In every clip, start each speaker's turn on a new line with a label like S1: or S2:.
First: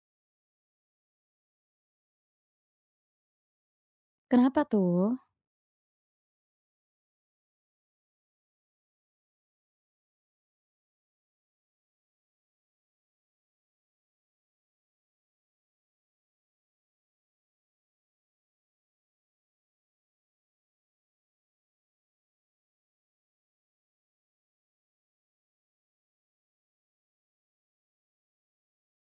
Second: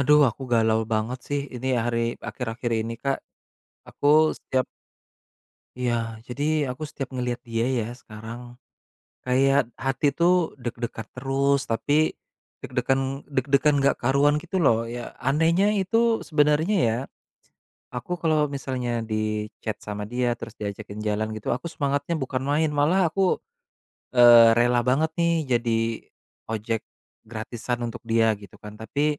S1: Aduh, aku galau banget sih ini hari akhir-akhir ini, Kak. Aku
S2: Kenapa
S1: setiap
S2: tuh?
S1: iya, jadi aku setiap ngelihat dia ya sekarang, kayak hati tuh deg-degan terus, tapi deg-degan deg-degan nggak karuan gitu loh. Ya, anehnya itu sebenarnya ya, aku kalau misalnya di-chat sama dia terus diajakin jalan gitu, aku semangatnya bukan main, malah aku, rela banget nih jadi ojek gratisan untuk dia gitu kan.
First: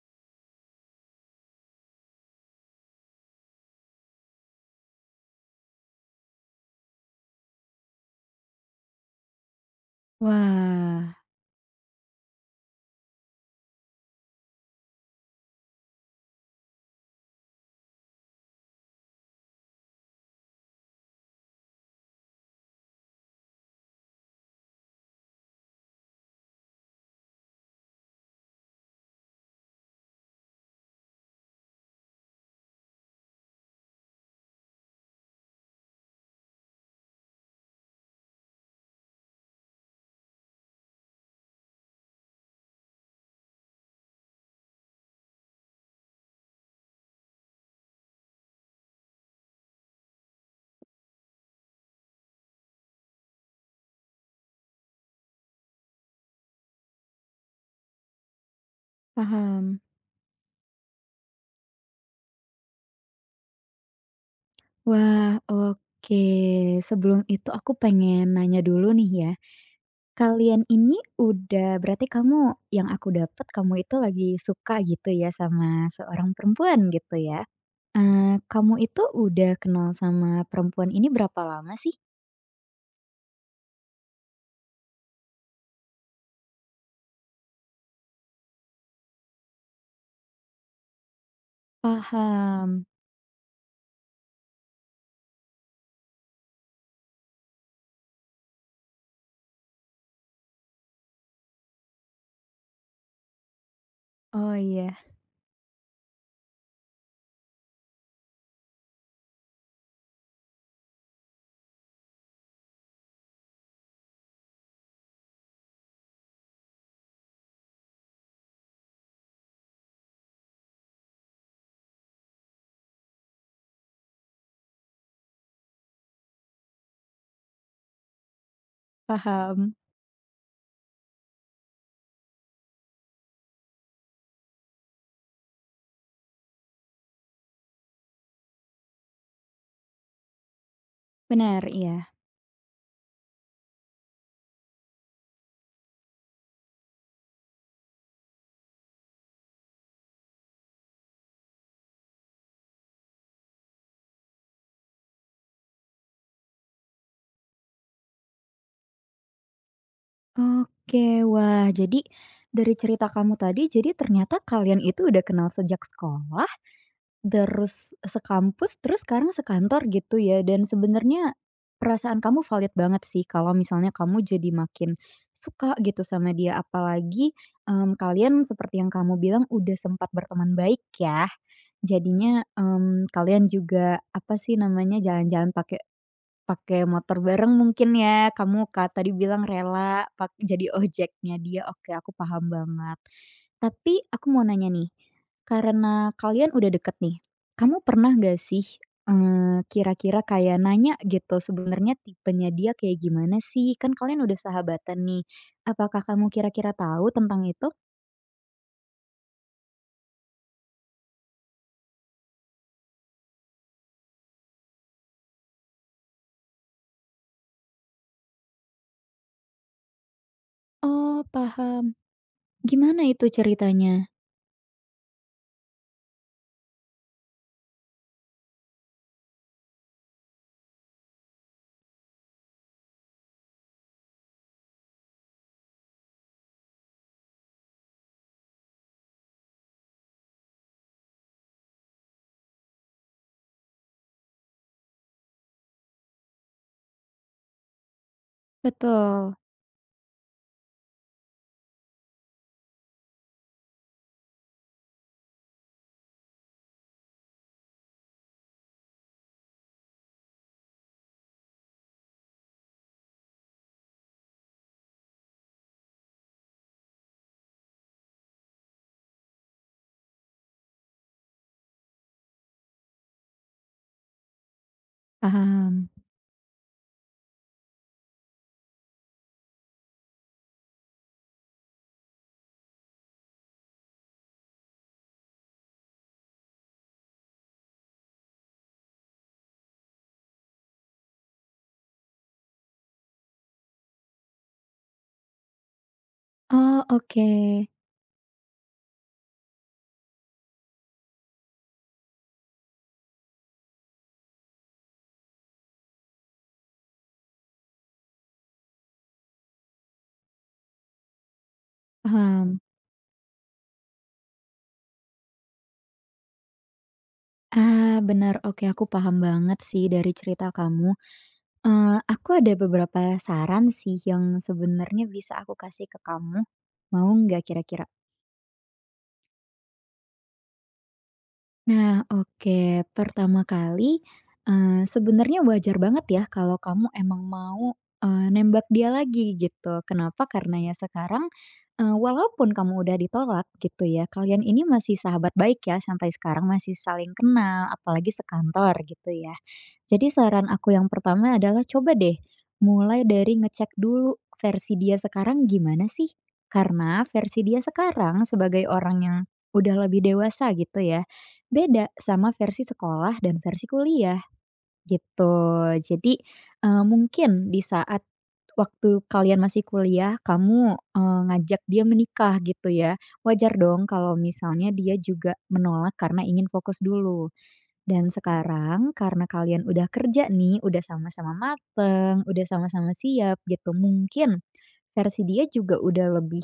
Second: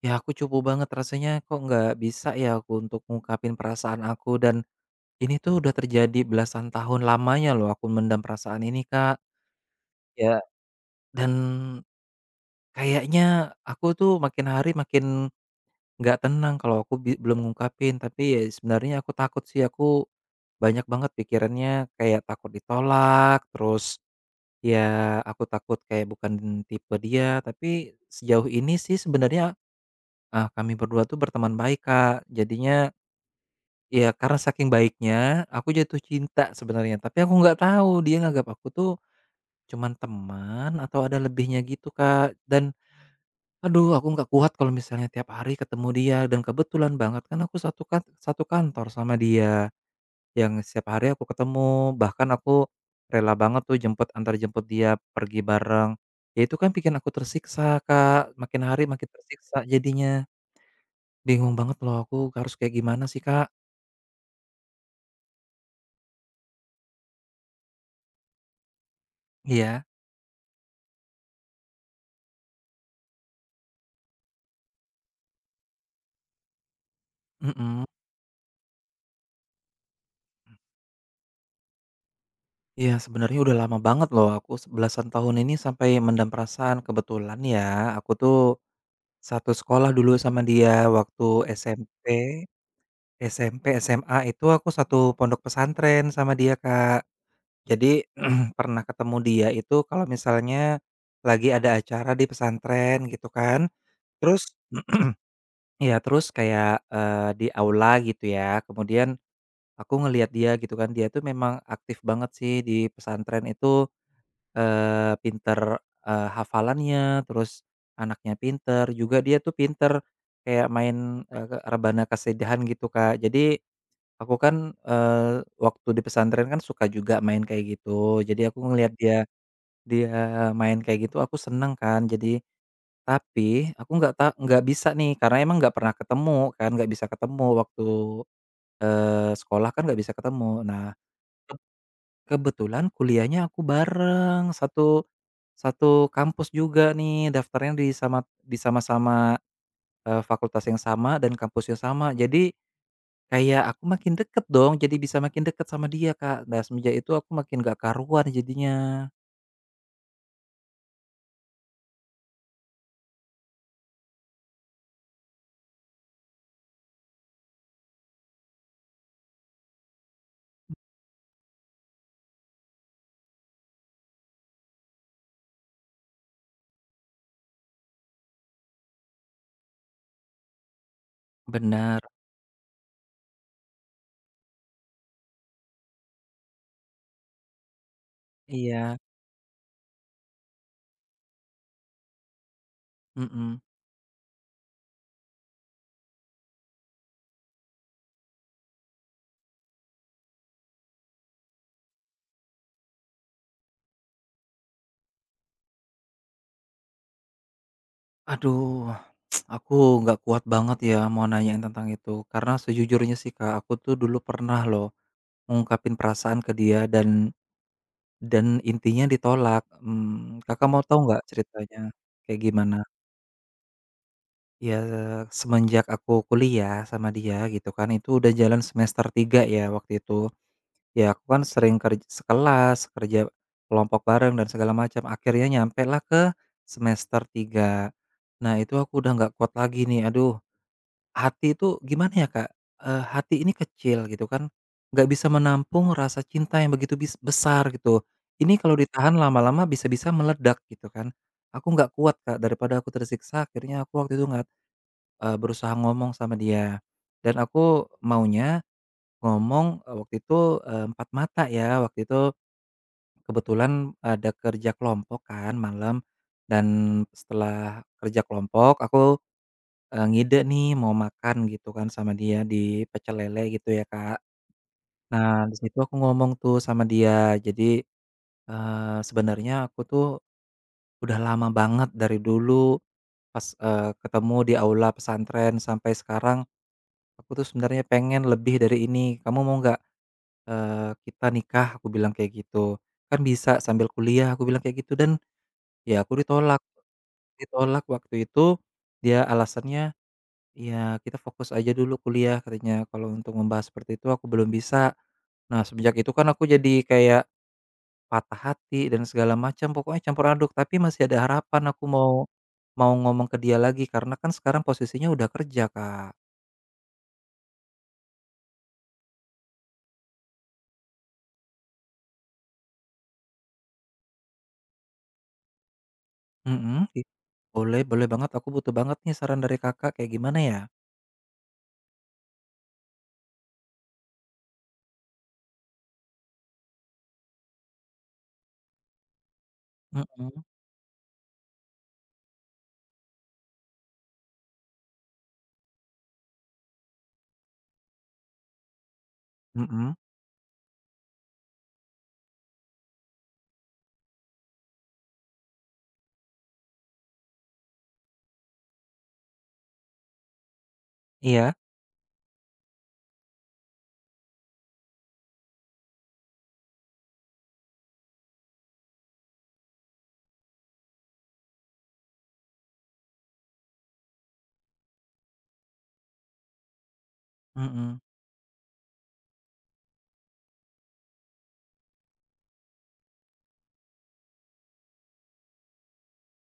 S1: Ya, aku cupu banget rasanya kok nggak bisa ya aku untuk ngungkapin perasaan aku. Dan ini tuh udah terjadi belasan tahun lamanya loh aku mendam perasaan ini, Kak. Ya.
S2: Wah,
S1: Dan kayaknya aku tuh makin hari makin nggak tenang kalau aku belum ngungkapin, tapi ya sebenarnya aku takut sih. Aku banyak banget pikirannya kayak takut ditolak, terus ya aku takut kayak bukan tipe dia, tapi sejauh ini sih sebenarnya, ah, kami berdua tuh berteman baik, Kak. Jadinya Iya, karena saking baiknya, aku jatuh cinta sebenarnya, tapi aku nggak tahu dia nganggap aku tuh cuman teman atau ada lebihnya gitu, Kak. Dan aduh aku nggak kuat kalau misalnya tiap hari ketemu dia, dan kebetulan banget kan aku satu kantor sama dia, yang setiap hari aku ketemu, bahkan aku rela banget tuh jemput antar jemput dia pergi bareng. Ya itu kan bikin aku tersiksa, Kak, makin hari makin tersiksa
S2: paham.
S1: jadinya. Bingung banget loh aku harus kayak gimana sih, Kak?
S2: Wah, oke. Sebelum itu aku pengen nanya dulu nih ya.
S1: Iya,
S2: Kalian ini udah berarti kamu yang aku dapat kamu itu lagi suka gitu ya sama seorang perempuan gitu ya?
S1: mhm.
S2: Kamu itu udah kenal sama perempuan ini berapa lama sih?
S1: Iya, sebenarnya udah lama banget loh aku belasan tahun ini sampai mendam perasaan. Kebetulan ya, aku tuh satu sekolah dulu sama dia waktu SMP,
S2: Paham.
S1: SMA itu aku satu pondok pesantren sama dia, Kak. Jadi pernah ketemu dia itu kalau misalnya lagi ada acara di pesantren gitu kan. Terus
S2: Oh iya,
S1: ya terus kayak, di aula gitu ya. Kemudian aku ngelihat dia gitu kan, dia tuh memang aktif banget sih di pesantren itu. Pinter, hafalannya, terus anaknya pinter, juga dia tuh pinter kayak main, rebana kesedihan gitu, Kak. Jadi aku kan, waktu di pesantren kan suka juga main kayak gitu, jadi aku ngelihat dia
S2: paham.
S1: dia main kayak gitu aku seneng kan. Tapi aku nggak bisa nih karena emang nggak pernah ketemu kan, nggak bisa ketemu waktu, sekolah kan nggak bisa ketemu. Nah.
S2: Benar, iya.
S1: Kebetulan kuliahnya aku bareng, satu satu kampus juga nih, daftarnya di sama-sama, fakultas yang sama dan kampus yang sama. Jadi kayak aku makin deket dong, jadi bisa makin deket sama dia, Kak. Nah, semenjak itu aku makin gak karuan jadinya.
S2: Oke, wah jadi dari cerita kamu tadi jadi ternyata kalian itu udah kenal sejak sekolah? Terus sekampus, terus sekarang sekantor gitu ya dan sebenarnya perasaan kamu valid banget sih kalau misalnya kamu jadi makin suka gitu sama dia apalagi, kalian seperti yang kamu bilang udah sempat berteman baik ya.
S1: Benar.
S2: Jadinya, kalian juga apa sih namanya jalan-jalan pakai pakai motor bareng mungkin ya, kamu Kak,
S1: Iya,
S2: tadi bilang rela pak jadi ojeknya dia, oke aku paham banget.
S1: mhm.
S2: Tapi aku mau nanya nih, karena kalian udah deket nih, kamu pernah nggak sih, kira-kira kayak nanya gitu sebenarnya tipenya dia kayak gimana sih? Kan kalian udah sahabatan nih, apakah kamu kira-kira tahu tentang itu?
S1: Aduh, aku nggak kuat banget ya mau nanyain tentang itu, karena sejujurnya sih, Kak, aku tuh dulu pernah loh ngungkapin perasaan ke dia. Dan intinya ditolak. Mmm, Kakak mau tahu
S2: Oh,
S1: nggak ceritanya
S2: paham.
S1: kayak gimana?
S2: Gimana itu ceritanya?
S1: Ya, semenjak aku kuliah sama dia gitu kan, itu udah jalan semester 3 ya waktu itu. Ya aku kan sering sekelas, kerja kelompok bareng dan segala macam, akhirnya nyampelah ke semester 3. Nah, itu aku udah nggak kuat lagi nih, aduh. Hati itu gimana ya, Kak, hati ini kecil gitu kan, nggak bisa menampung rasa cinta yang begitu besar gitu. Ini kalau ditahan
S2: Betul,
S1: lama-lama bisa-bisa meledak gitu kan. Aku nggak kuat, Kak, daripada aku tersiksa akhirnya aku waktu itu nggak, berusaha ngomong sama dia. Dan aku maunya ngomong, waktu itu, empat mata ya, waktu itu kebetulan ada kerja kelompok kan malam, dan setelah kerja kelompok aku ngide nih mau makan gitu kan sama dia di pecel lele gitu ya, Kak. Nah, di situ
S2: paham.
S1: aku ngomong tuh sama dia. Jadi, eee, sebenarnya aku tuh udah lama banget dari dulu pas, ketemu di aula pesantren sampai sekarang, aku tuh sebenarnya pengen lebih dari ini. "Kamu mau nggak, eee, kita nikah?" Aku bilang kayak gitu. "Kan bisa sambil kuliah," aku bilang kayak gitu, dan ya aku ditolak.
S2: Oh, oke,
S1: Ditolak waktu itu, dia alasannya, iya, "Kita fokus aja dulu kuliah," katanya, "kalau untuk membahas seperti itu aku belum bisa." Nah, sejak itu kan aku jadi kayak patah hati dan segala macam, pokoknya campur aduk, tapi masih ada harapan aku mau
S2: paham.
S1: mau ngomong ke dia lagi karena kan sekarang posisinya udah kerja, Kak.
S2: Ah, benar. Oke, aku paham banget sih dari cerita kamu. Aku ada beberapa saran sih yang sebenarnya bisa aku kasih ke kamu.
S1: Mhm,
S2: Mau nggak
S1: boleh
S2: kira-kira?
S1: boleh banget, aku butuh banget nih saran dari Kakak, kayak gimana ya?
S2: Nah, oke. Pertama kali, sebenarnya wajar banget ya kalau kamu emang mau, nembak dia lagi gitu. Kenapa?
S1: Mhm,
S2: Karena ya sekarang, walaupun kamu udah ditolak gitu ya, kalian ini masih sahabat baik ya sampai sekarang, masih saling kenal, apalagi sekantor gitu ya.
S1: mhm,
S2: Jadi saran aku yang pertama adalah coba deh mulai dari ngecek dulu versi dia sekarang gimana sih? Karena versi dia sekarang sebagai orang yang udah lebih dewasa gitu ya,
S1: iya,
S2: beda sama versi sekolah dan versi kuliah gitu. Jadi, mungkin di saat waktu kalian masih kuliah kamu, ngajak dia menikah gitu ya, wajar dong kalau misalnya dia juga menolak karena ingin fokus dulu.
S1: mhm,
S2: Dan sekarang karena kalian udah kerja nih, udah sama-sama mateng, udah sama-sama siap gitu, mungkin versi dia juga udah lebih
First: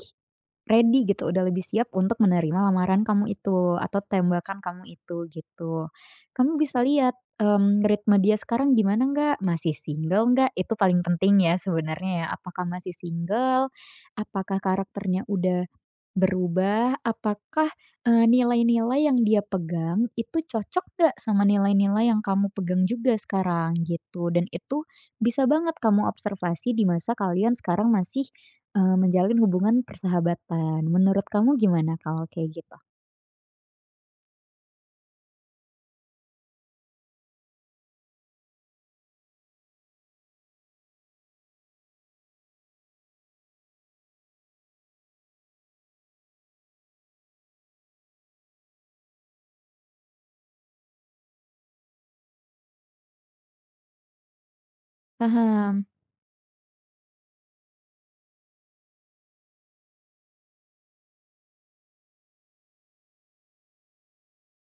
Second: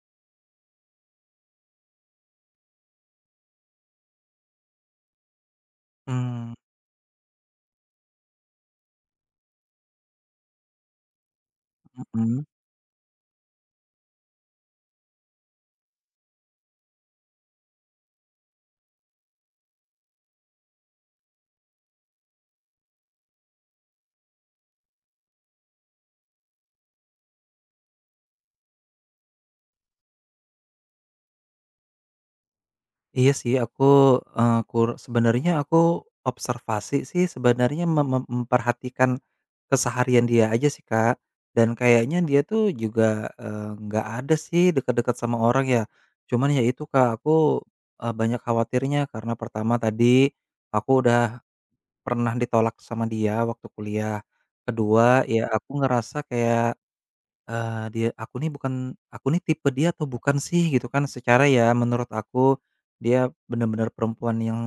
S2: ready gitu, udah lebih siap untuk menerima lamaran kamu itu atau tembakan kamu itu gitu.
S1: mmm,
S2: Kamu bisa lihat, ritme dia sekarang gimana nggak? Masih single nggak? Itu paling penting ya sebenarnya ya,
S1: mhm.
S2: apakah masih single? Apakah karakternya udah berubah, apakah, nilai-nilai yang dia pegang itu cocok nggak sama nilai-nilai yang kamu pegang juga sekarang gitu, dan itu bisa banget kamu observasi di masa kalian sekarang masih, menjalin hubungan persahabatan. Menurut kamu gimana kalau kayak gitu?
S1: Iya sih aku, eee, kur sebenarnya aku observasi sih sebenarnya mem mem memperhatikan keseharian dia aja sih, Kak, dan kayaknya dia tuh juga, nggak ada sih dekat-dekat sama orang ya. Cuman ya itu, Kak, aku, banyak khawatirnya karena pertama tadi aku udah pernah ditolak sama dia waktu kuliah, kedua ya aku
S2: Paham,
S1: ngerasa kayak Eee, dia aku nih bukan aku nih tipe dia atau bukan sih gitu kan, secara ya menurut aku dia benar-benar perempuan yang,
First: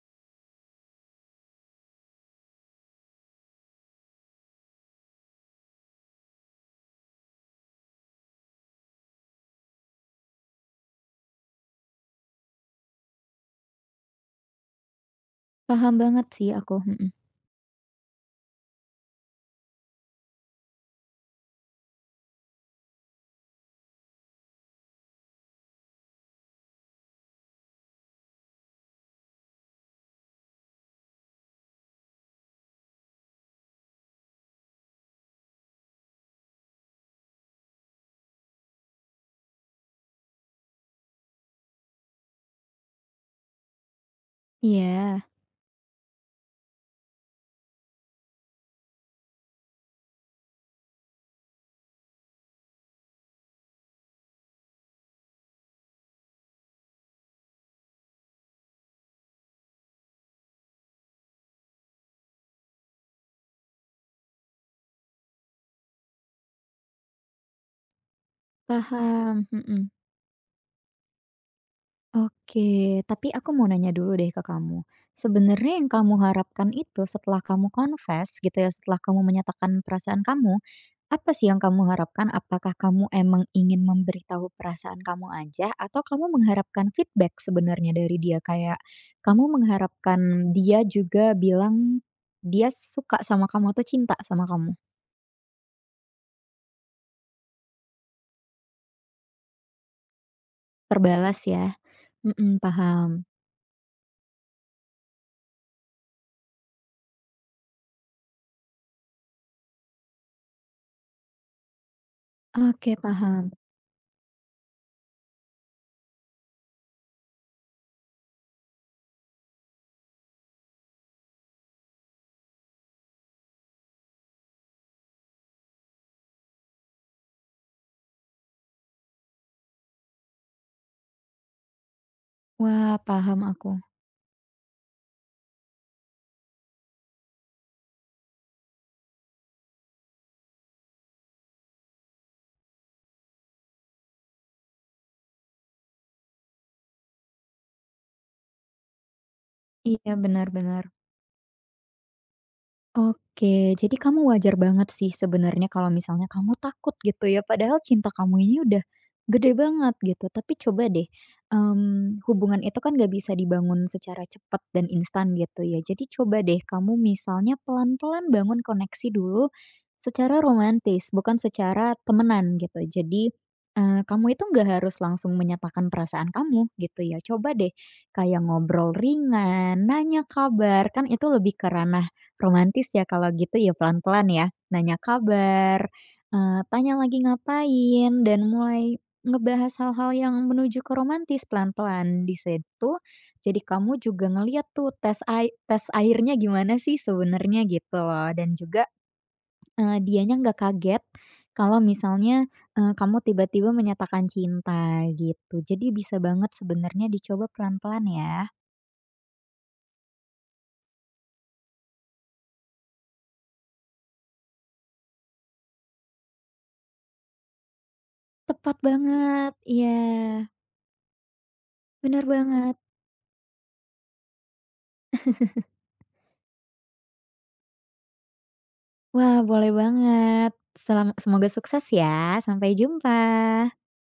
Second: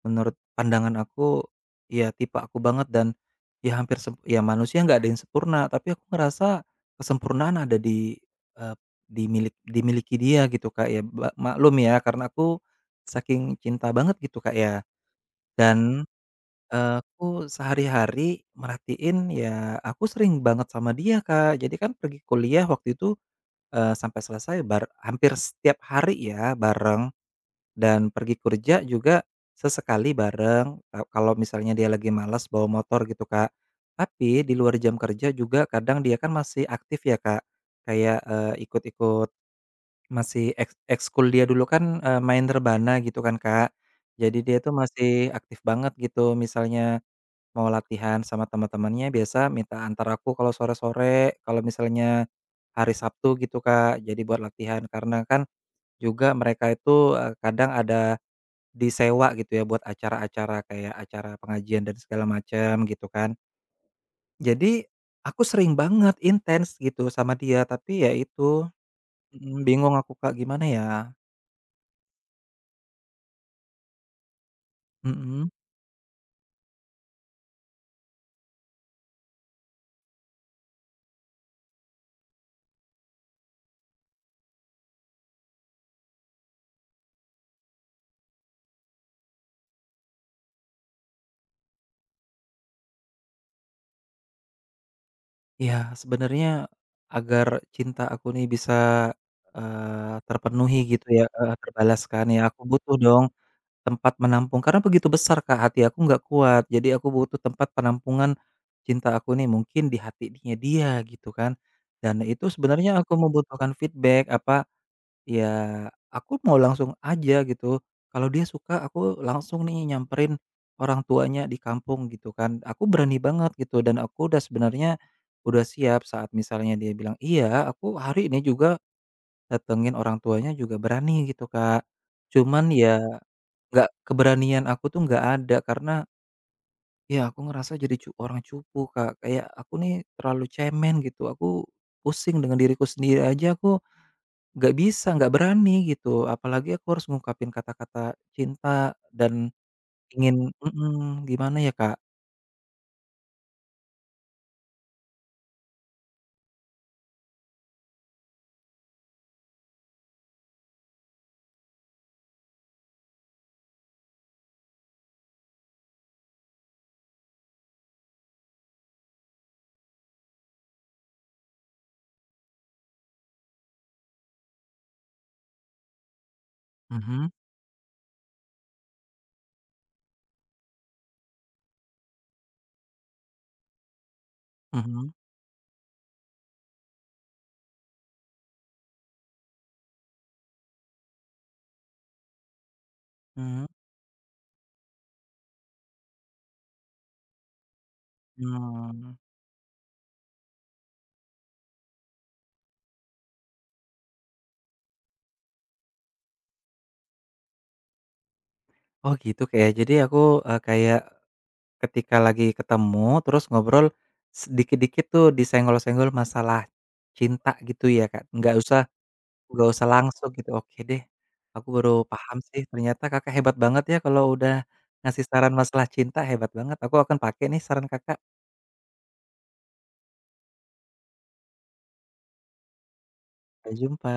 S1: menurut pandangan aku, ya tipe aku banget. Dan ya hampir ya manusia nggak ada yang sempurna, tapi aku ngerasa kesempurnaan ada di, eh, di milik dimiliki dia gitu, Kak, ya maklum ya karena aku saking cinta banget gitu, Kak, ya.
S2: paham
S1: Dan,
S2: banget sih aku, mhm.
S1: aku sehari-hari merhatiin ya aku sering banget sama dia, Kak. Jadi kan pergi kuliah waktu itu sampai selesai hampir setiap hari ya bareng, dan pergi kerja juga sesekali bareng, kalau misalnya dia lagi malas bawa motor gitu, Kak. Tapi di luar jam kerja juga kadang dia kan masih aktif ya, Kak, kayak, ikut-ikut masih ekskul dia dulu kan, main rebana gitu kan, Kak. Jadi dia tuh
S2: Iya,
S1: masih aktif banget gitu misalnya. Mau latihan sama teman-temannya, biasa minta antar aku kalau sore-sore, kalau misalnya hari Sabtu gitu, Kak. Jadi buat latihan, karena kan juga mereka itu, kadang ada disewa gitu ya buat acara-acara kayak acara pengajian dan segala macam gitu kan. Jadi aku sering banget intens gitu sama dia, tapi ya itu,
S2: paham,
S1: mhm,
S2: mhm.
S1: bingung aku, Kak, gimana ya?
S2: Oke, tapi aku mau nanya dulu deh ke kamu.
S1: Mhm.
S2: Sebenarnya yang kamu harapkan itu setelah kamu confess gitu ya, setelah kamu menyatakan perasaan kamu, apa sih yang kamu harapkan? Apakah kamu emang ingin memberitahu perasaan kamu aja atau kamu mengharapkan feedback sebenarnya dari dia? Kayak kamu mengharapkan dia juga bilang dia suka sama kamu atau cinta sama kamu.
S1: Iya, sebenarnya agar cinta aku nih bisa, terpenuhi gitu ya,
S2: Terbalas
S1: heeh,
S2: ya.
S1: terbalaskan ya,
S2: Mhm,
S1: aku butuh
S2: paham.
S1: dong tempat menampung karena begitu besar, Kak, hati aku nggak kuat. Jadi aku butuh tempat penampungan cinta aku nih mungkin di hatinya dia gitu kan. Dan itu sebenarnya
S2: Oke,
S1: aku
S2: paham.
S1: membutuhkan feedback, ya, aku mau langsung aja gitu. Kalau dia suka aku langsung nih nyamperin orang tuanya di kampung gitu kan. Aku berani banget gitu, dan aku udah sebenarnya udah siap saat misalnya dia bilang, "Iya, aku hari ini juga datengin orang tuanya juga berani," gitu, Kak. Cuman
S2: Wah,
S1: ya
S2: paham aku.
S1: nggak, keberanian aku tuh nggak ada karena ya aku ngerasa jadi orang cupu, Kak. Kayak aku nih terlalu cemen gitu. Aku pusing dengan diriku sendiri aja, aku nggak bisa, nggak berani gitu, apalagi aku harus ngungkapin kata-kata cinta dan
S2: Iya, benar
S1: ingin,
S2: benar.
S1: mhm, gimana ya, Kak?
S2: Oke, jadi kamu wajar banget sih sebenarnya kalau misalnya kamu takut gitu ya, padahal cinta kamu ini udah gede banget gitu. Tapi coba deh, hubungan itu kan gak bisa dibangun secara cepat dan instan gitu ya. Jadi coba deh kamu misalnya pelan-pelan bangun koneksi dulu secara romantis, bukan secara temenan gitu. Jadi, kamu itu nggak harus langsung menyatakan perasaan kamu gitu ya.
S1: Mhm,
S2: Coba deh kayak ngobrol ringan, nanya kabar, kan itu lebih ke ranah romantis ya kalau gitu ya pelan-pelan ya, nanya
S1: mhm,
S2: kabar, tanya lagi ngapain, dan mulai ngebahas hal-hal yang menuju ke romantis pelan-pelan. Di situ, jadi
S1: mhm,
S2: kamu juga ngelihat tuh tes airnya gimana sih sebenarnya gitu loh, dan juga,
S1: mmm.
S2: dianya nggak kaget kalau misalnya, kamu tiba-tiba menyatakan cinta gitu. Jadi bisa banget sebenarnya dicoba pelan-pelan ya.
S1: Oh gitu, Kak, ya? Jadi aku, kayak ketika lagi ketemu terus ngobrol sedikit-dikit tuh disenggol-senggol masalah cinta gitu ya, Kak? Nggak
S2: Tepat
S1: usah
S2: banget,
S1: nggak usah
S2: iya,
S1: langsung gitu, oke deh. Aku baru
S2: benar
S1: paham sih
S2: banget.
S1: ternyata Kakak hebat banget ya kalau udah ngasih saran masalah cinta, hebat banget. Aku akan pakai nih saran Kakak.
S2: Wah, boleh banget. Selam semoga sukses ya. Sampai jumpa.
S1: Sampai jumpa.